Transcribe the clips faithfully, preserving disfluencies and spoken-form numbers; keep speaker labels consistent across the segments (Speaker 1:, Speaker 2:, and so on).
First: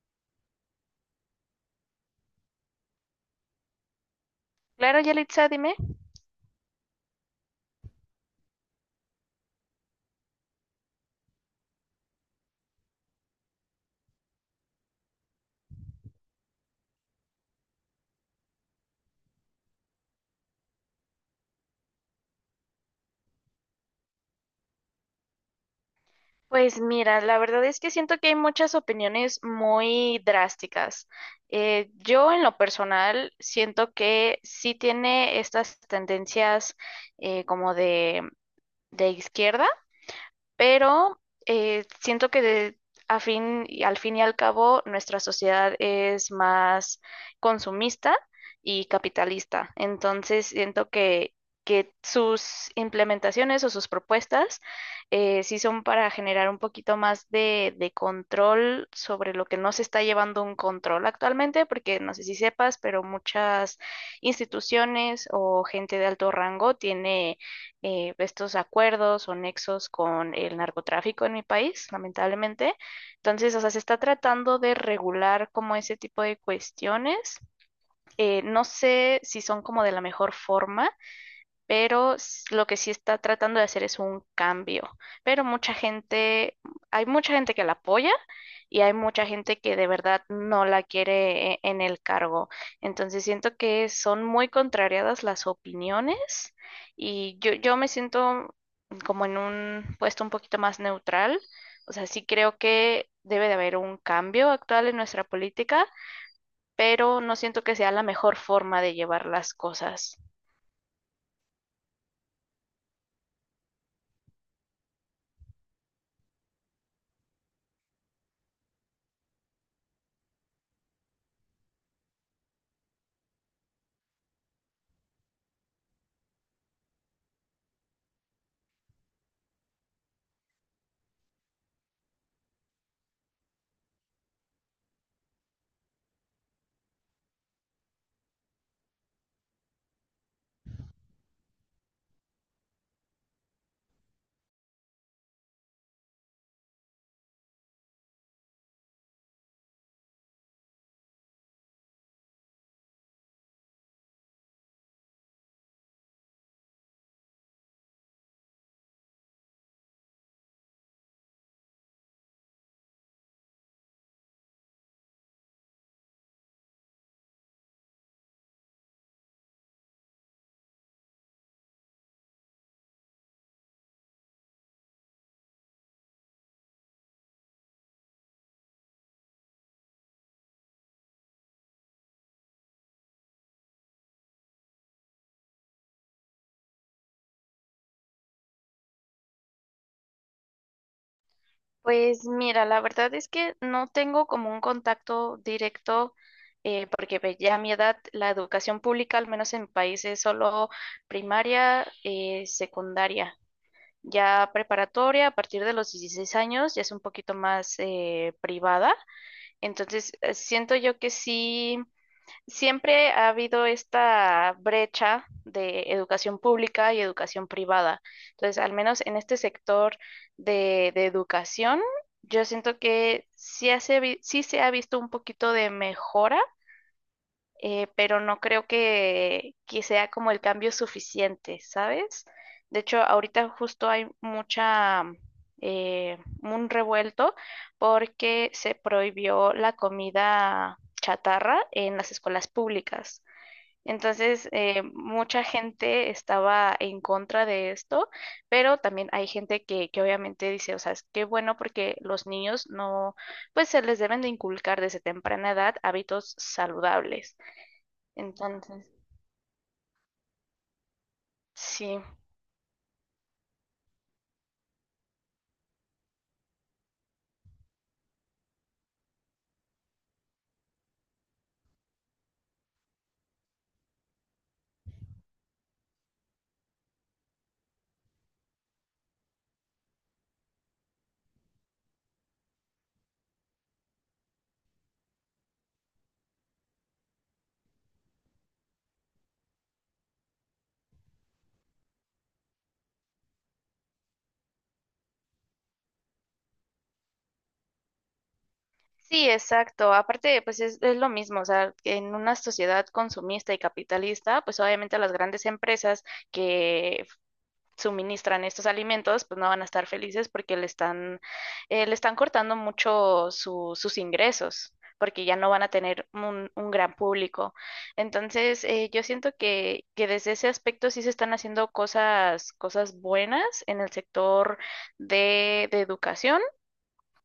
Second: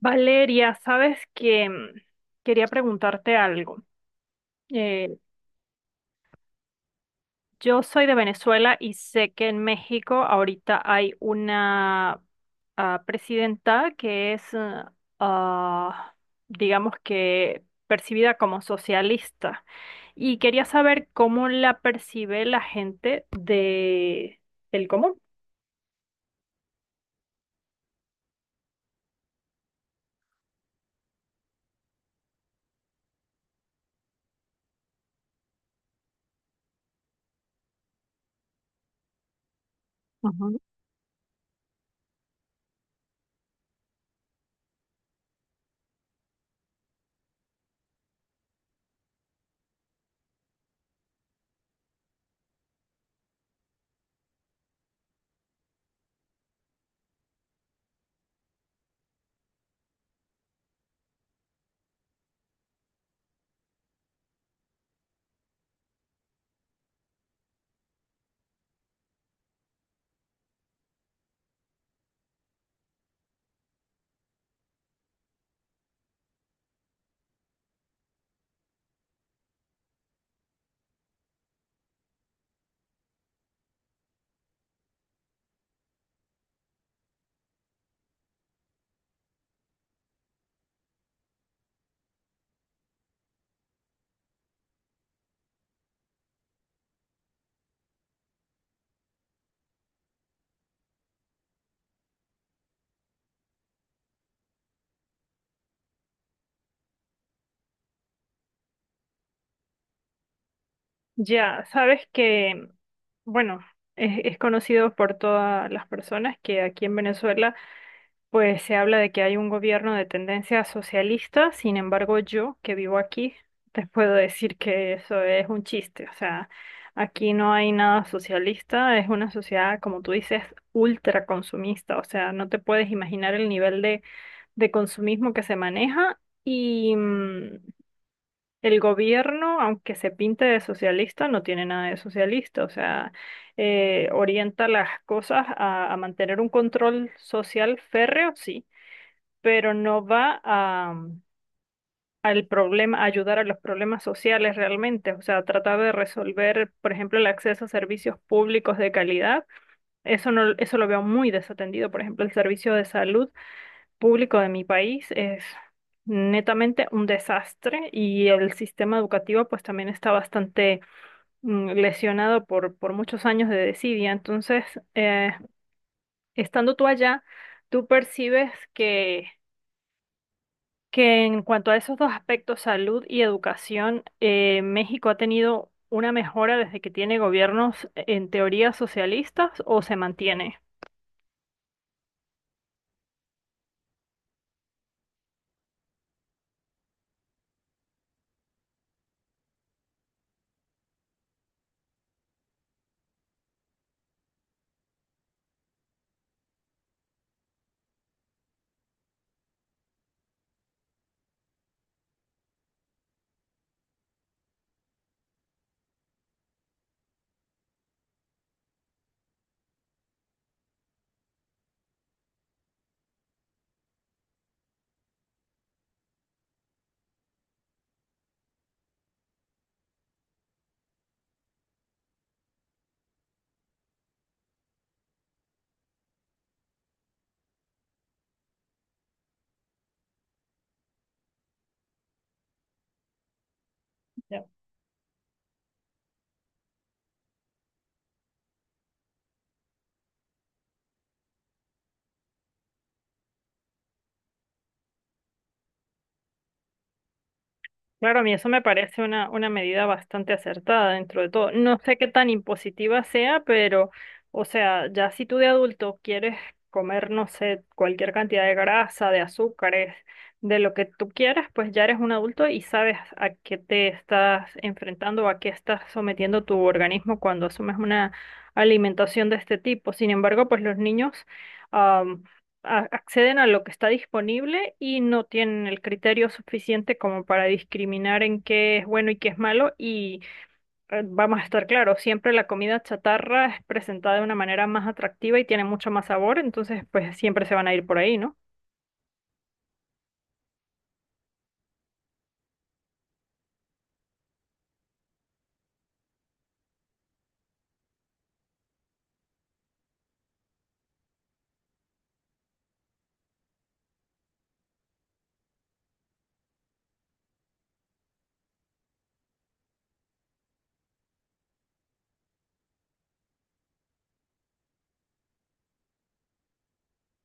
Speaker 1: Valeria, sabes que mm, quería preguntarte algo.
Speaker 2: Claro,
Speaker 1: Eh,
Speaker 2: Yalitza, dime.
Speaker 1: yo soy de Venezuela y sé que en México ahorita hay una ah, presidenta que es, ah, ah, digamos que percibida como socialista. Y quería saber cómo la percibe la gente de, del común.
Speaker 2: Pues mira, la verdad es que siento que hay muchas opiniones muy drásticas. Eh, yo en lo personal siento que sí tiene estas tendencias eh, como de, de izquierda,
Speaker 1: Ujú.
Speaker 2: pero eh, siento que de- a fin, y al fin y al cabo nuestra sociedad es más consumista y capitalista. Entonces siento que, que sus implementaciones o sus propuestas eh, sí son para generar un poquito más de, de control sobre lo que no se está llevando un control actualmente, porque no sé si sepas, pero muchas instituciones o gente de alto rango tiene eh, estos acuerdos o nexos con el narcotráfico en mi país, lamentablemente. Entonces, o sea, se está tratando de regular como ese tipo de cuestiones. Eh, no sé si son como de la mejor forma, pero s- lo que sí está tratando de hacer es un cambio. Pero mucha gente, Hay mucha gente que la apoya y hay mucha gente que de verdad no la quiere e- en el cargo. Entonces siento que son muy contrariadas las opiniones y yo, yo me siento como en un puesto un poquito más neutral. O sea, sí creo que debe de haber un cambio actual en nuestra política, pero no siento que sea la mejor forma de llevar las cosas.
Speaker 1: Ya, sabes que, mm, bueno, es, es conocido por todas las personas que aquí en Venezuela pues se habla de que hay un gobierno de tendencia socialista. Sin embargo, yo, que vivo aquí, te puedo decir que eso es un chiste, o sea, aquí no hay nada socialista, es una sociedad, como tú dices, ultra consumista, o sea, no te puedes imaginar el nivel de, de consumismo que se maneja y mm, el gobierno, aunque se pinte de socialista, no tiene nada de socialista, o sea, eh, orienta las cosas a a mantener un control social férreo, sí, pero no va a, mm, al problema, a ayudar a los problemas sociales realmente. O sea, tratar de resolver, por ejemplo, el acceso a servicios públicos de calidad. Eso no, eso lo veo muy desatendido. Por ejemplo, el servicio de salud público de mi país es netamente un desastre, y el sistema educativo pues también está bastante mm, lesionado por, por muchos años de desidia. Entonces, eh, estando tú allá, tú percibes que que en cuanto a esos dos aspectos, salud y educación, eh, ¿México ha tenido una mejora desde que tiene gobiernos en teoría socialistas o se mantiene?
Speaker 2: Pues mira, la verdad es que no tengo como un contacto directo, eh, porque pues, ya a mi edad la educación pública, al menos en mi país, es solo primaria, eh, secundaria. Ya preparatoria, a partir de los dieciséis años, ya es un poquito más eh, privada. Entonces, eh, siento yo que sí. Siempre ha habido esta brecha de educación pública y educación privada. Entonces, al menos en este sector de, de educación, yo siento que sí, hace vi- sí se ha visto un poquito de mejora, eh, pero no creo que, que sea como el cambio suficiente, ¿sabes? De hecho, ahorita justo hay mucha, eh, un revuelto porque se prohibió la comida chatarra en las escuelas públicas. Entonces, eh, mucha gente estaba en contra de esto, pero también hay gente que, que obviamente dice, o sea, es que bueno porque los niños no, pues se les deben de inculcar desde temprana edad hábitos saludables.
Speaker 1: Claro, a mí eso me
Speaker 2: Entonces,
Speaker 1: parece una, una medida bastante acertada dentro de todo. No sé
Speaker 2: sí.
Speaker 1: qué tan impositiva sea, pero, o sea, ya si tú de adulto quieres comer, no sé, cualquier cantidad de grasa, de azúcares, de lo que tú quieras, pues ya eres un adulto y sabes a qué te estás enfrentando o a qué estás sometiendo tu organismo cuando asumes una alimentación de este tipo. Sin embargo, pues los niños, a- acceden a lo que está disponible y no tienen el criterio suficiente como para discriminar en qué es bueno y qué es malo. Y eh, vamos a estar claros, siempre la comida chatarra es presentada de una manera más atractiva y tiene mucho más sabor, entonces pues siempre se van a ir por ahí, ¿no?
Speaker 2: Sí, exacto. Aparte, pues es, es lo mismo, o sea, que en una sociedad consumista y capitalista, pues obviamente las grandes empresas que suministran estos alimentos, pues no van a estar felices porque le están, eh, le están cortando mucho su- sus ingresos, porque ya no van a tener un, un gran público. Entonces, eh, yo siento que, que desde ese aspecto sí se están haciendo cosas, cosas buenas en el sector de, de educación.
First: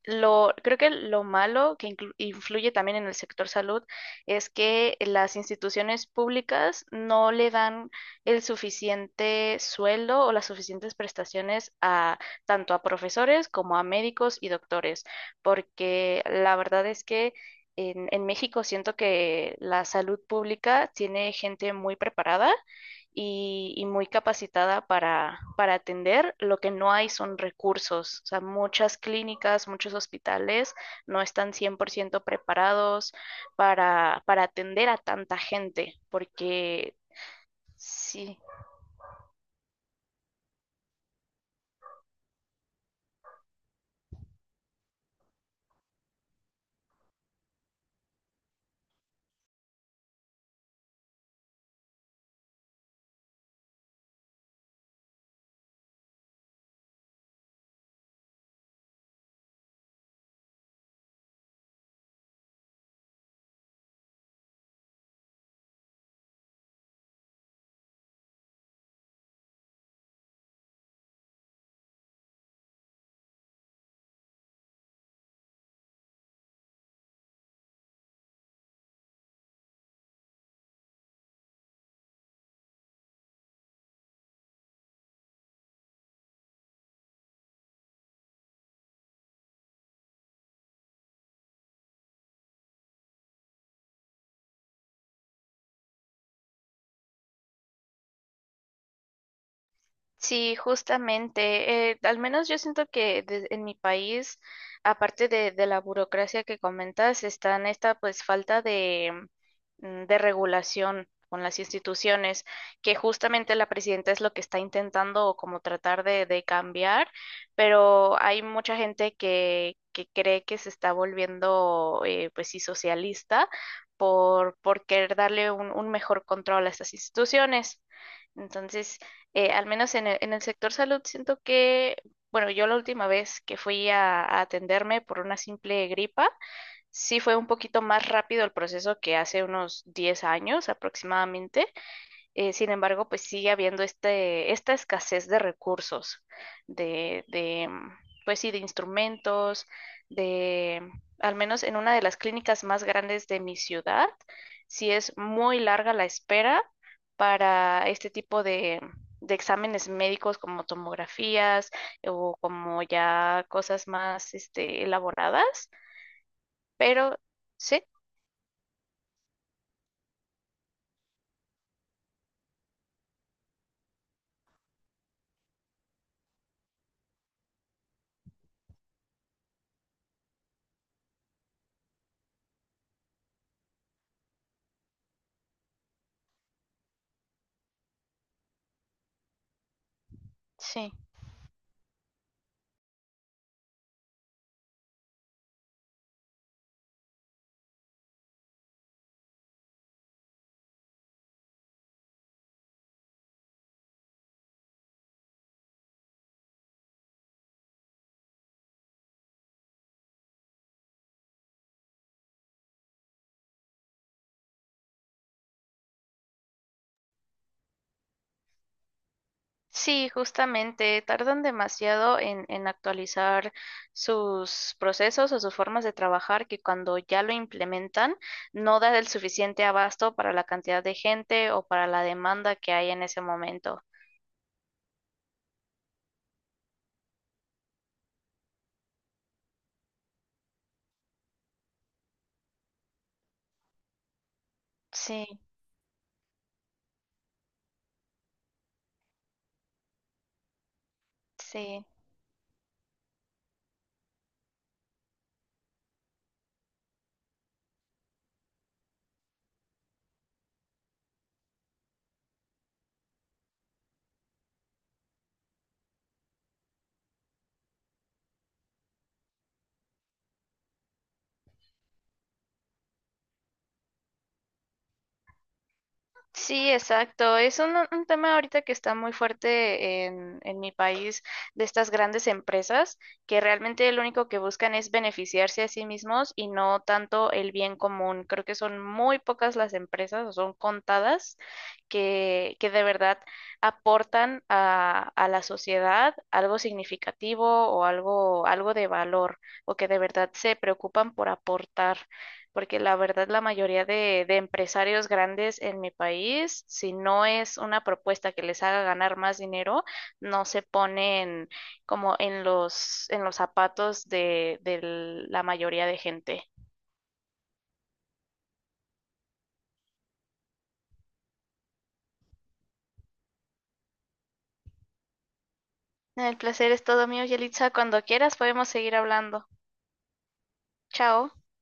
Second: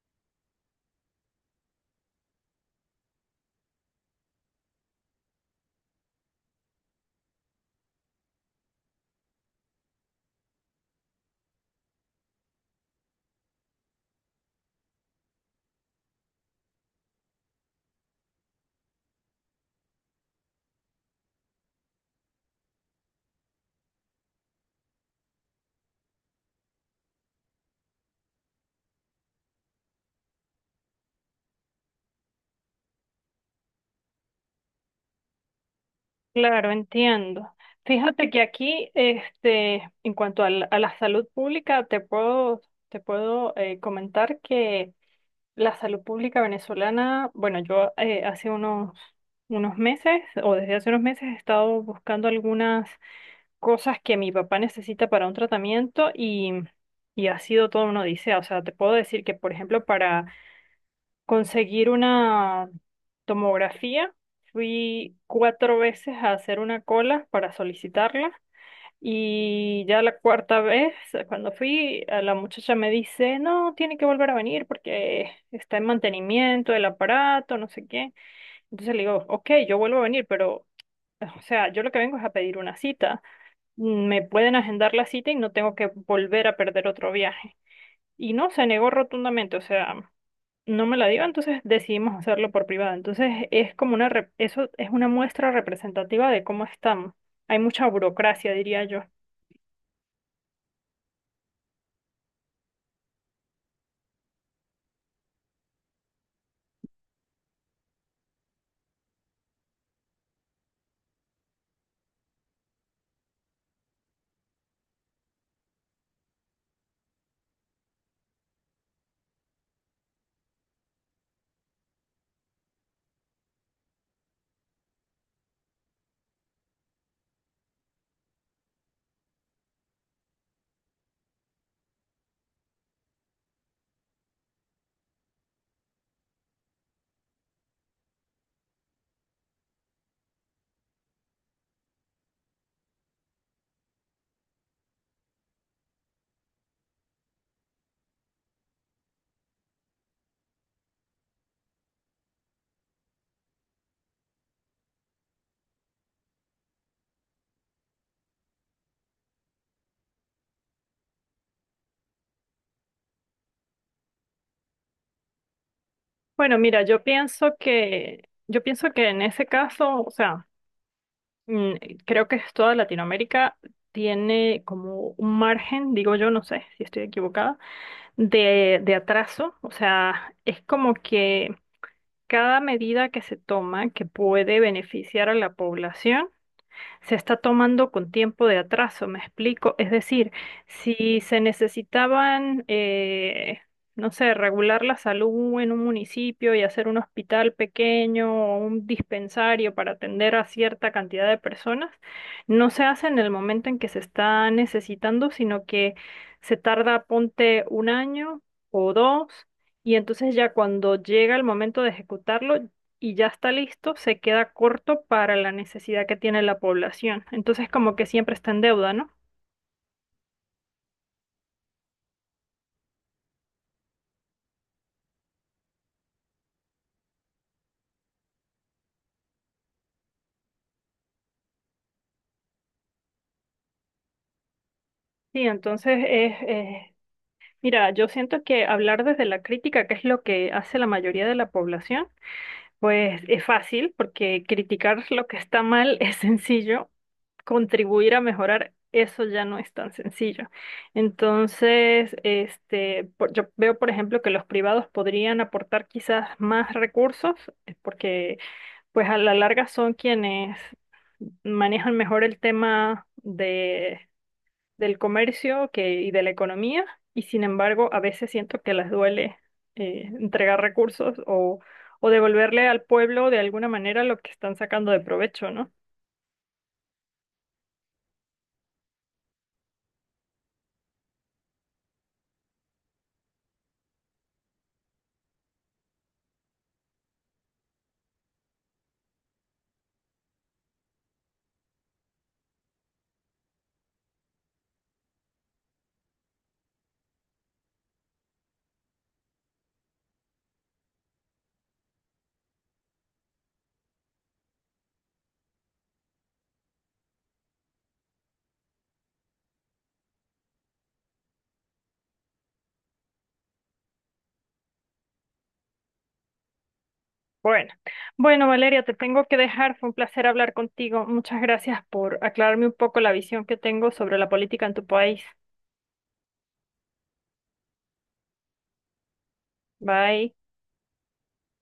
Speaker 2: Lo, creo que lo malo que inclu- influye también en el sector salud es que las instituciones públicas no le dan el suficiente sueldo o las suficientes prestaciones a tanto a profesores como a médicos y doctores, porque la verdad es que en, en México siento que la salud pública tiene gente muy preparada y, y muy capacitada para, para atender. Lo que no hay son recursos. O sea, muchas clínicas, muchos hospitales no están cien por ciento preparados para, para atender a tanta gente,
Speaker 1: Claro,
Speaker 2: porque
Speaker 1: entiendo. Fíjate
Speaker 2: sí.
Speaker 1: que aquí, este, en cuanto al- a la, salud pública, te puedo, te puedo eh, comentar que la salud pública venezolana, bueno, yo eh, hace unos, unos meses o desde hace unos meses he estado buscando algunas cosas que mi papá necesita para un tratamiento y, y ha sido todo una odisea. O sea, te puedo decir que, por ejemplo, para conseguir una tomografía, fui cuatro veces a hacer una cola para solicitarla, y ya la cuarta vez, cuando fui, a la muchacha me dice, no, tiene que volver a venir porque está en mantenimiento del aparato, no sé qué. Entonces le digo, ok, yo vuelvo a venir, pero, o sea, yo lo que vengo es a pedir una cita. Me pueden agendar la cita y no tengo que volver a perder otro viaje. Y no, se negó rotundamente, o sea, no me la dio, entonces decidimos hacerlo por privado. Entonces es como una, rep- eso es una muestra representativa de cómo estamos. Hay mucha burocracia, diría yo.
Speaker 2: Sí, justamente. eh, al menos yo siento que de- en mi país, aparte de, de la burocracia que comentas, está en esta pues falta de, mm, de regulación con las instituciones, que justamente la presidenta es lo que está intentando como tratar de, de cambiar, pero hay mucha gente que, que cree que se está volviendo eh, pues sí socialista por, por querer darle un un mejor control a estas instituciones. Entonces, eh, al menos en el, en el sector salud, siento que, bueno, yo la última vez que fui a, a atenderme por una simple gripa, sí fue un poquito más rápido el proceso que hace unos diez años aproximadamente. Eh, sin embargo, pues sigue habiendo este, esta escasez de recursos, de, de, mm, pues sí, de instrumentos, de, mm, al menos en una de las clínicas más grandes de mi ciudad, sí es muy larga la espera para este tipo de, mm, de exámenes médicos como tomografías o como ya cosas más, este, elaboradas,
Speaker 1: Bueno, mira, yo
Speaker 2: pero
Speaker 1: pienso
Speaker 2: sí,
Speaker 1: que, yo pienso que en ese caso, o sea, mm, creo que es toda Latinoamérica tiene como un margen, digo yo, no sé si estoy equivocada, de, de atraso. O sea, es como que cada medida que se toma que puede beneficiar a la población se está tomando con tiempo de atraso, me explico. Es decir,
Speaker 2: sí.
Speaker 1: si se necesitaban, eh, no sé, regular la salud en un municipio y hacer un hospital pequeño o un dispensario para atender a cierta cantidad de personas, no se hace en el momento en que se está necesitando, sino que se tarda, ponte, un año o dos. Y entonces ya cuando llega el momento de ejecutarlo, y ya está listo, se queda corto para la necesidad que tiene la población. Entonces, como que siempre está en deuda, ¿no?
Speaker 2: Sí, justamente, tardan demasiado en, en actualizar sus procesos o sus formas de trabajar que cuando ya lo implementan no da el suficiente abasto para la cantidad de gente o para la demanda que hay en ese momento.
Speaker 1: Sí, entonces es, es- mira, yo siento que hablar desde la crítica, que es lo que hace la mayoría de la población, pues es fácil, porque criticar lo que
Speaker 2: Sí,
Speaker 1: está mal es sencillo, contribuir a mejorar eso ya no es tan sencillo.
Speaker 2: sí.
Speaker 1: Entonces, este, por- yo veo, por ejemplo, que los privados podrían aportar quizás más recursos, eh, porque pues a la larga son quienes manejan mejor el tema de, del comercio que, y de la economía, y sin embargo a veces siento que les duele eh, entregar recursos o, o devolverle al pueblo de alguna manera lo que están sacando de provecho, ¿no?
Speaker 2: Sí, exacto. Es un, un tema ahorita que está muy fuerte en, en mi país de estas grandes empresas que realmente lo único que buscan es beneficiarse a sí mismos y no tanto el bien común. Creo que son muy pocas las empresas o son contadas que, que de verdad aportan a, a la sociedad algo significativo o algo, algo de valor o que de verdad se preocupan por aportar porque la verdad la mayoría de, de empresarios grandes en mi país, si no es una propuesta que les haga ganar más dinero, no se ponen como en los, en los zapatos de, de la mayoría de gente.
Speaker 1: Bueno, bueno, Valeria, te tengo que dejar. Fue un placer hablar contigo. Muchas gracias por aclararme un poco la visión que tengo sobre la política en tu país.
Speaker 2: El placer es todo mío, Yelitza. Cuando quieras podemos seguir hablando.
Speaker 1: Bye.
Speaker 2: Chao.